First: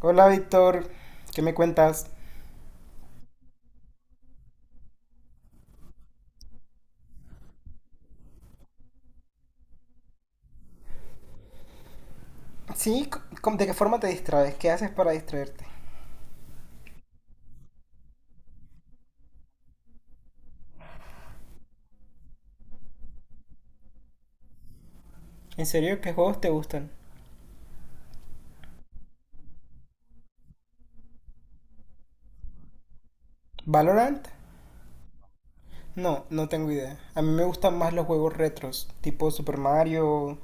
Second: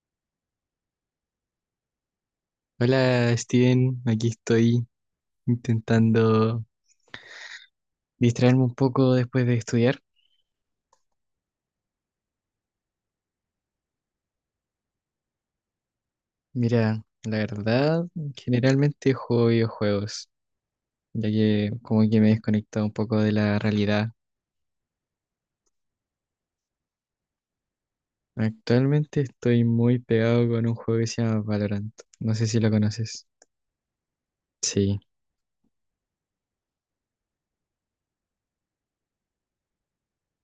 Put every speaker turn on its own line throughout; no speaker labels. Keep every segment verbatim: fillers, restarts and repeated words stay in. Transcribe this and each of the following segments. Hola Víctor, ¿qué me cuentas?
Hola Steven, aquí estoy intentando distraerme un poco después de estudiar.
Sí, ¿cómo- de qué forma te distraes? ¿Qué haces para distraerte?
Mira, la verdad, generalmente juego videojuegos, ya que como que me he desconectado un poco de la realidad.
¿En serio qué juegos te gustan?
Actualmente estoy muy pegado con un juego que se llama Valorant. No sé si lo conoces.
¿Valorant?
Sí,
No, no tengo idea. A mí me gustan más los juegos retros, tipo Super Mario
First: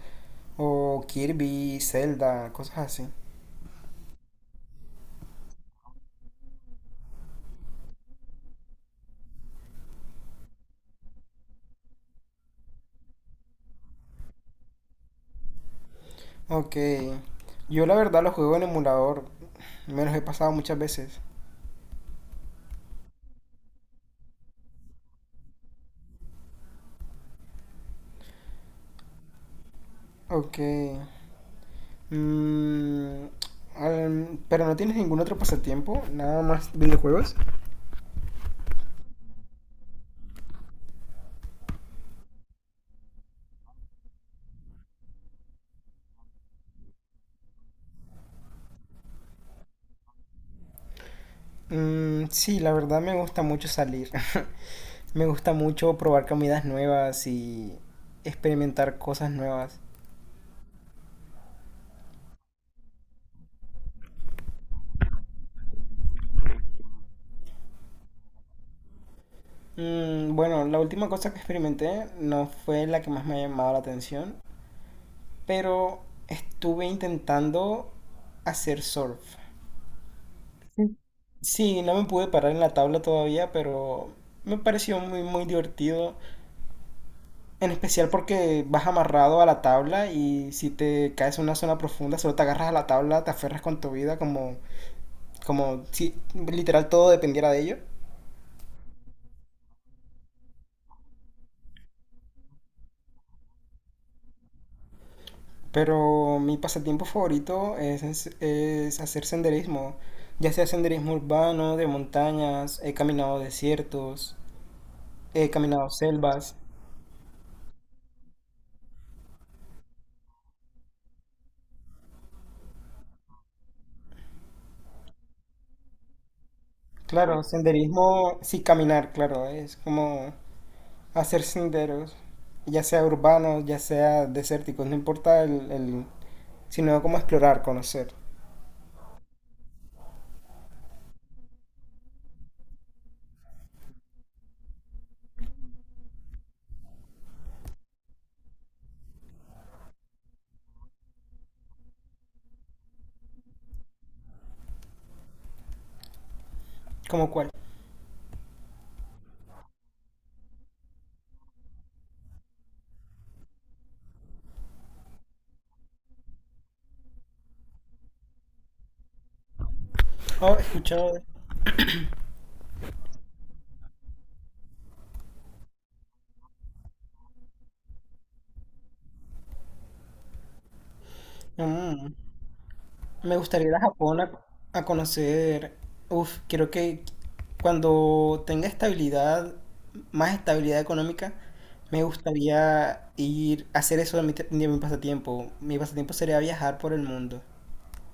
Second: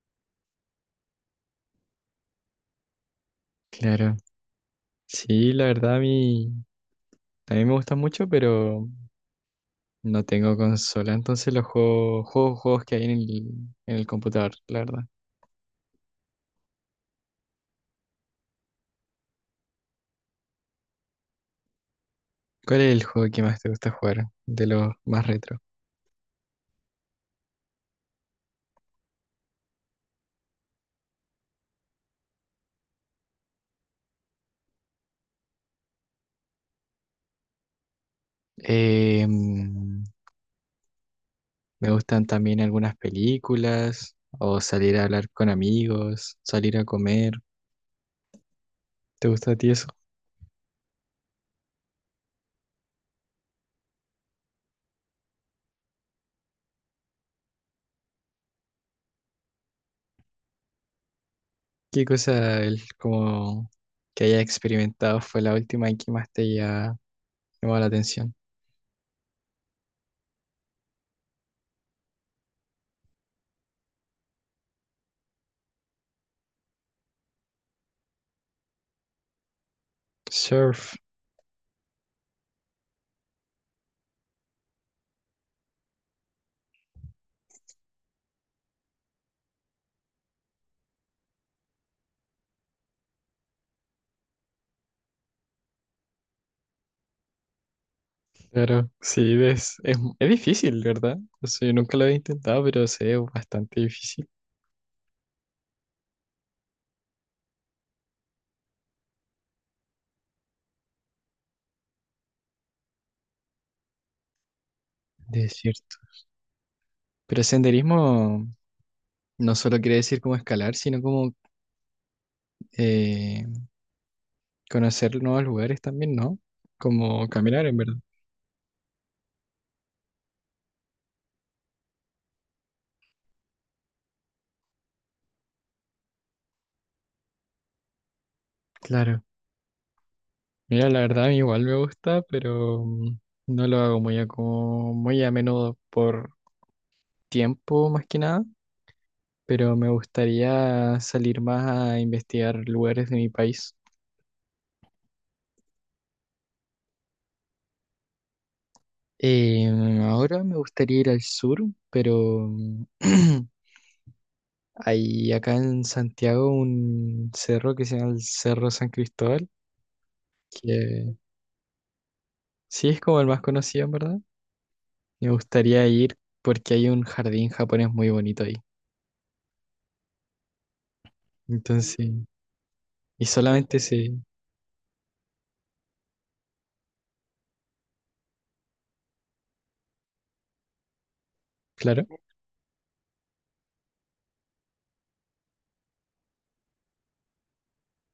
o Kirby, Zelda, cosas así.
claro. Sí, la verdad a mí también me gusta mucho, pero no tengo consola, entonces los juego, juego juegos que hay en el, en el computador, la verdad.
Ok, yo la verdad los juego en emulador, me los he pasado muchas veces.
¿Cuál es el juego que más te gusta jugar? De los más retro.
Ok, mm, al- pero no tienes ningún otro pasatiempo, nada más videojuegos.
Eh, mm, Me gustan también algunas películas, o salir a hablar con amigos, salir a comer. ¿Te gusta a ti eso?
Mm, sí, la verdad me gusta mucho salir. Me gusta mucho probar comidas nuevas y experimentar cosas nuevas.
¿Qué cosa el, como que haya experimentado fue la última y que más te haya llamado la atención?
Mm, bueno, la última cosa que experimenté no fue la que más me ha llamado la atención, pero estuve intentando hacer surf.
Surf,
Sí, no me pude parar en la tabla todavía, pero me pareció muy, muy divertido. En especial porque vas amarrado a la tabla y si te caes en una zona profunda, solo te agarras a la tabla, te aferras con tu vida como como si literal todo dependiera de ello.
claro, sí, ves, es, es difícil, ¿verdad? O sea, yo nunca lo he intentado, pero sé, es bastante difícil.
Pero mi pasatiempo favorito es, es, es hacer senderismo. Ya sea senderismo urbano, de montañas, he caminado desiertos,
De
he caminado
cierto.
selvas.
Pero senderismo no solo quiere decir como escalar, sino como eh, conocer nuevos lugares también, ¿no? Como
Claro,
caminar, en verdad.
senderismo, sí, caminar, claro, es como hacer senderos, ya sea urbanos, ya sea desérticos, no importa el, el- sino como explorar, conocer.
Claro. Mira, la verdad a mí igual me gusta, pero mm, no lo hago muy a, como, muy a menudo por tiempo más que nada, pero me gustaría salir más a investigar lugares de mi país.
¿Como cuál?
Eh, Ahora me gustaría ir al sur, pero mm, hay acá en Santiago un cerro que se llama el Cerro San Cristóbal,
Oh, he
que
escuchado.
sí es como el más conocido, en verdad. Me gustaría ir porque hay un jardín japonés muy bonito ahí. Entonces,
Mm.
y
Me gustaría ir
solamente
a
se,
Japón a, a conocer. Uf, creo que cuando tenga estabilidad, más estabilidad económica, me
claro,
gustaría ir a hacer eso de mi, te- de mi pasatiempo. Mi pasatiempo sería viajar por el mundo.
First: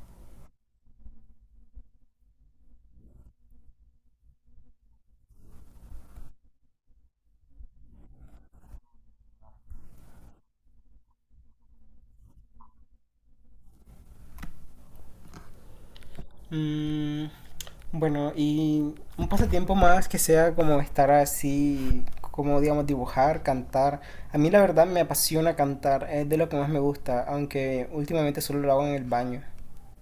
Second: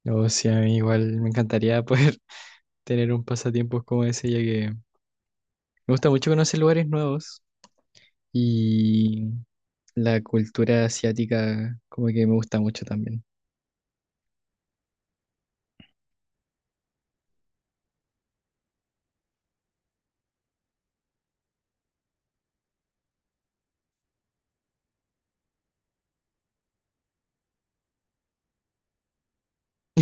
o sea, a mí igual me encantaría poder tener un pasatiempo como ese, ya que me gusta mucho conocer lugares nuevos y la cultura asiática como que me gusta mucho también.
Mm, bueno, y un pasatiempo más que sea como estar así, como digamos dibujar, cantar. A mí la verdad me apasiona cantar, es de lo que más me gusta, aunque últimamente solo lo hago en el baño.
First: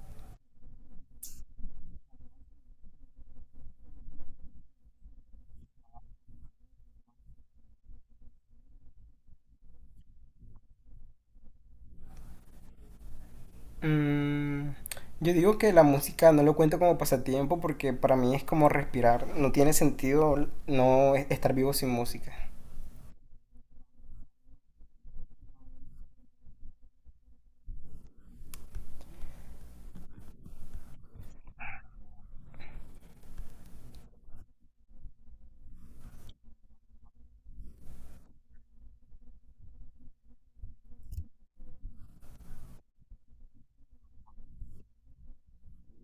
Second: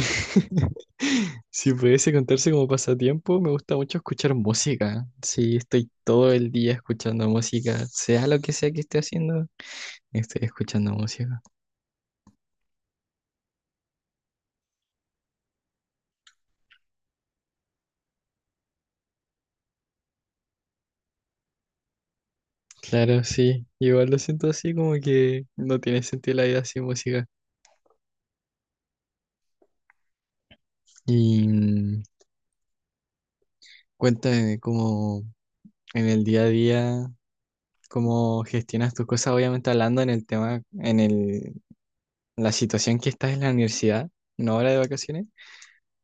Si pudiese contarse como pasatiempo, me gusta mucho escuchar música. Sí, estoy todo el día escuchando música, sea lo que sea que esté haciendo, estoy escuchando música.
Mm, yo digo que la música no lo cuento como pasatiempo porque para mí es como respirar. No tiene sentido no e- estar vivo sin música.
Claro, sí. Igual lo siento así como que no tiene sentido la vida sin música. Y mm, cuéntame cómo en el día a día, cómo gestionas tus cosas, obviamente hablando en el tema, en el, la situación que estás en la universidad, no ahora de vacaciones,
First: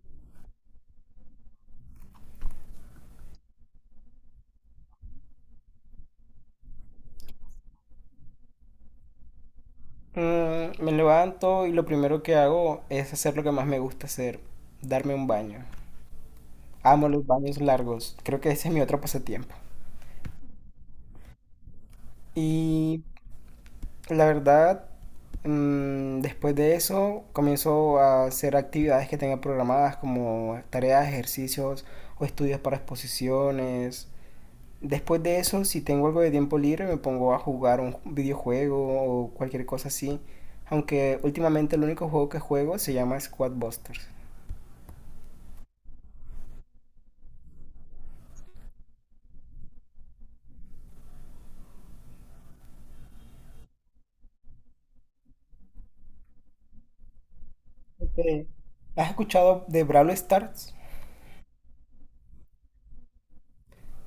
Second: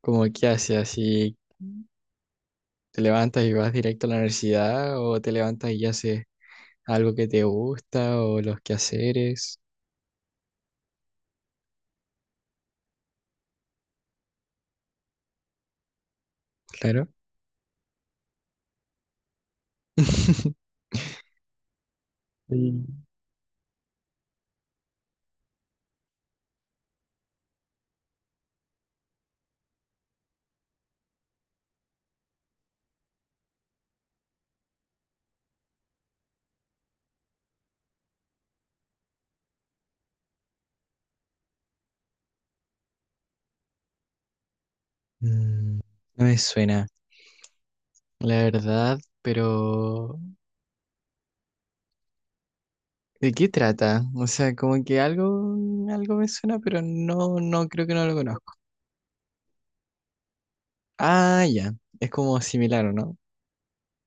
como qué haces, así te levantas y vas directo a la universidad o te levantas y haces algo que te gusta o los quehaceres,
Mm, me levanto y lo primero que hago es hacer lo que más me gusta hacer, darme un baño.
claro.
Amo los baños largos. Creo que ese es mi otro pasatiempo. Y
Mm.
la verdad, mm, después de eso comienzo a hacer actividades que tenga programadas como tareas, ejercicios o estudios para exposiciones. Después de eso, si tengo algo de tiempo libre, me pongo a jugar un videojuego o cualquier cosa así. Aunque últimamente el único juego que juego se llama Squad Busters.
Mm, no me suena. La verdad, pero ¿de qué trata? O sea, como que algo, algo me suena, pero no, no creo que no lo
Ok.
conozco.
¿Has escuchado de Brawl Stars?
Ah, ya, es como similar, ¿o no?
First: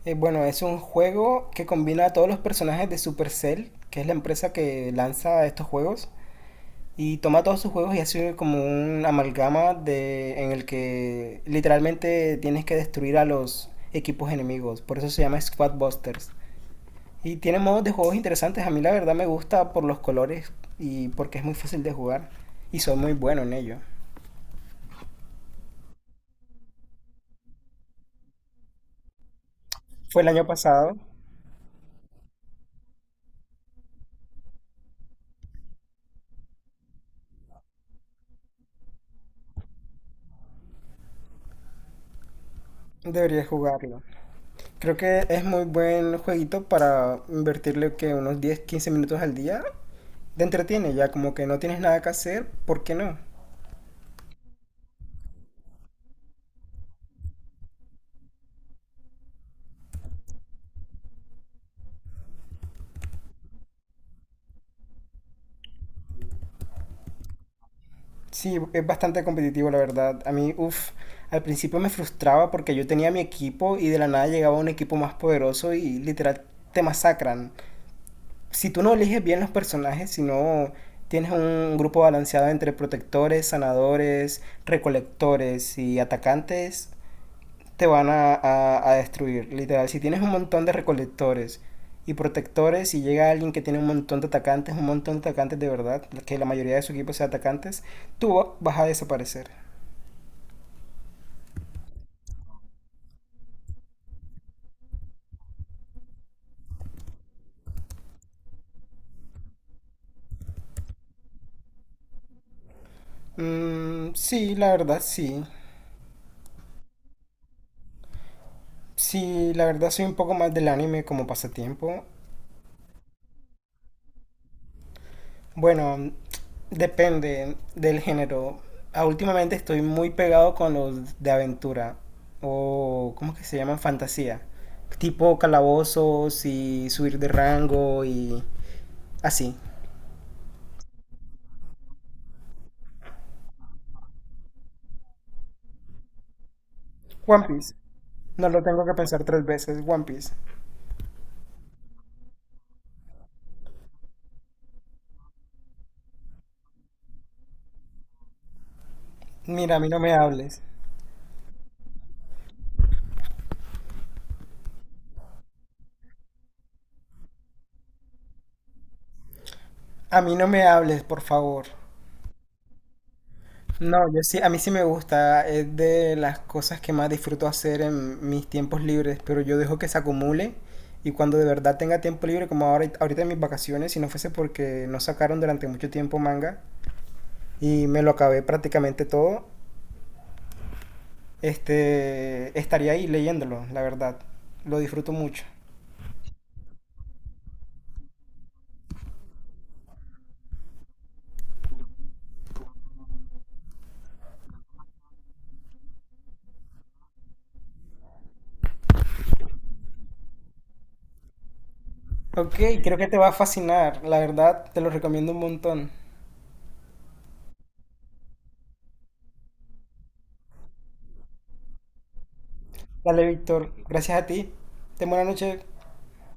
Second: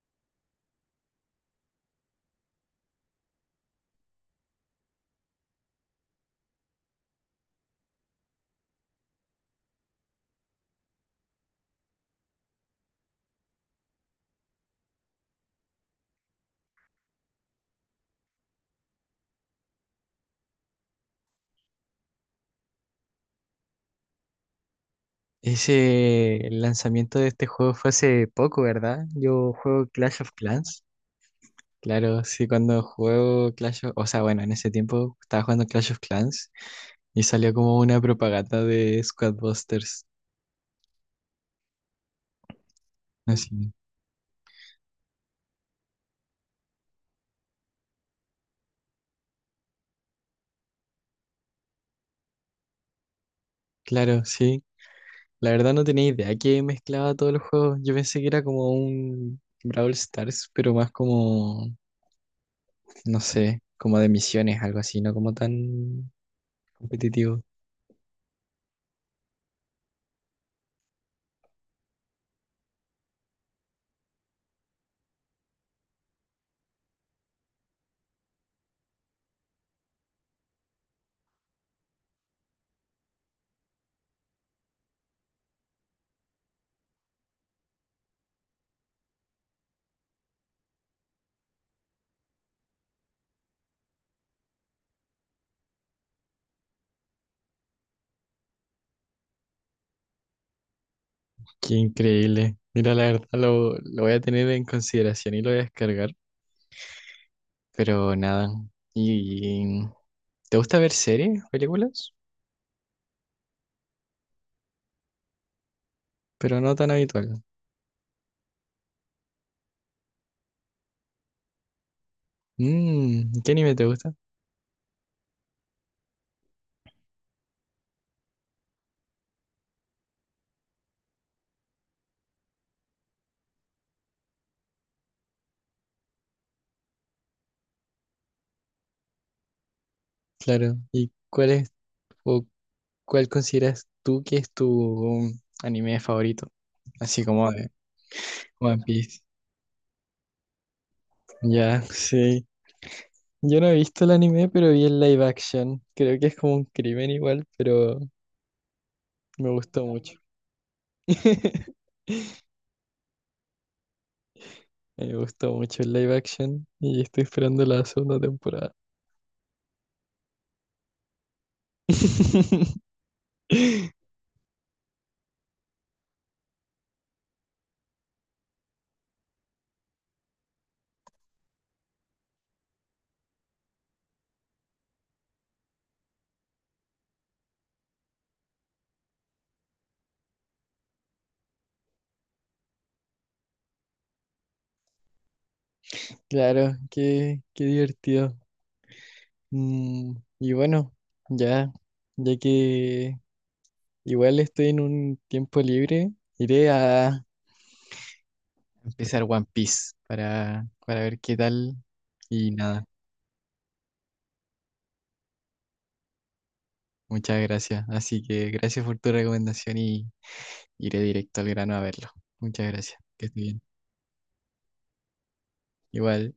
Eh, bueno, es un juego que combina a todos los personajes de Supercell, que es la empresa que lanza estos juegos, y toma todos sus juegos y hace como un amalgama de, en el que literalmente tienes que destruir a los equipos enemigos. Por eso se llama Squad Busters. Y tiene modos de juegos interesantes. A mí la verdad me gusta por los colores y porque es muy fácil de jugar. Y soy muy bueno en ello.
Ese el lanzamiento de este juego fue hace poco, ¿verdad? Yo juego Clash
Fue el
of
año
Clans.
pasado.
Claro, sí, cuando juego Clash of... O sea, bueno, en ese tiempo estaba jugando Clash of Clans y salió como una propaganda de Squad Busters.
Debería
Así.
jugarlo. Creo que es muy buen jueguito para invertirle que unos diez, quince minutos al día. Te entretiene ya, como que no tienes nada que hacer, ¿por qué no?
Claro, sí, la verdad no tenía idea que mezclaba todos los juegos. Yo pensé que era como un Brawl Stars, pero más como, no sé, como de misiones, algo así, no como tan competitivo.
Sí, es bastante competitivo, la verdad. A mí, uff, al principio me frustraba porque yo tenía mi equipo y de la nada llegaba un equipo más poderoso y literal te masacran. Si tú no eliges bien los personajes, si no tienes un grupo balanceado entre protectores, sanadores, recolectores y atacantes, te van a, a- a destruir. Literal, si tienes un montón de recolectores y protectores y llega alguien que tiene un montón de atacantes, un montón de atacantes de verdad, que la mayoría de su equipo sea atacantes, tú vas a desaparecer.
Qué increíble. Mira, la verdad lo, lo voy a tener en consideración y lo voy a descargar, pero nada. ¿Y te gusta ver series, películas?
Mm, sí, la verdad sí.
Pero no tan habitual.
Sí, la verdad soy un poco más del anime como pasatiempo.
Mm, ¿qué anime te gusta?
Bueno, depende del género. Ah, últimamente estoy muy pegado con los de aventura o ¿cómo que se llaman? Fantasía. Tipo calabozos y subir de rango y así.
Claro. ¿Y cuál es o cuál consideras tú que es tu anime favorito? Así
One
como de
Piece. No lo
One
tengo que
Piece.
pensar tres veces. One Piece.
Ya, sí. Yo no he visto el anime, pero vi el live action. Creo que es como un crimen igual, pero me
Mira, a
gustó
mí no me
mucho.
hables.
Me gustó mucho el live action y estoy esperando la segunda temporada.
A mí no me hables, por favor. No, yo sí, a mí sí me gusta, es de las cosas que más disfruto hacer en mis tiempos libres, pero yo dejo que se acumule y cuando de verdad tenga tiempo libre, como ahora, ahorita en mis vacaciones, si no fuese porque no sacaron durante mucho tiempo manga y me lo acabé prácticamente todo, este, estaría ahí leyéndolo, la verdad, lo disfruto mucho.
Claro, qué, qué divertido. Mm, y bueno, ya, ya que igual estoy en un tiempo libre, iré a empezar One Piece para, para ver qué tal y
Ok,
nada.
creo que te va a fascinar, la verdad, te lo recomiendo un montón.
Muchas gracias. Así que gracias por tu recomendación y iré directo al grano a verlo. Muchas gracias. Que
Dale,
esté bien.
Víctor, gracias a ti, ten buena noche.
Igual.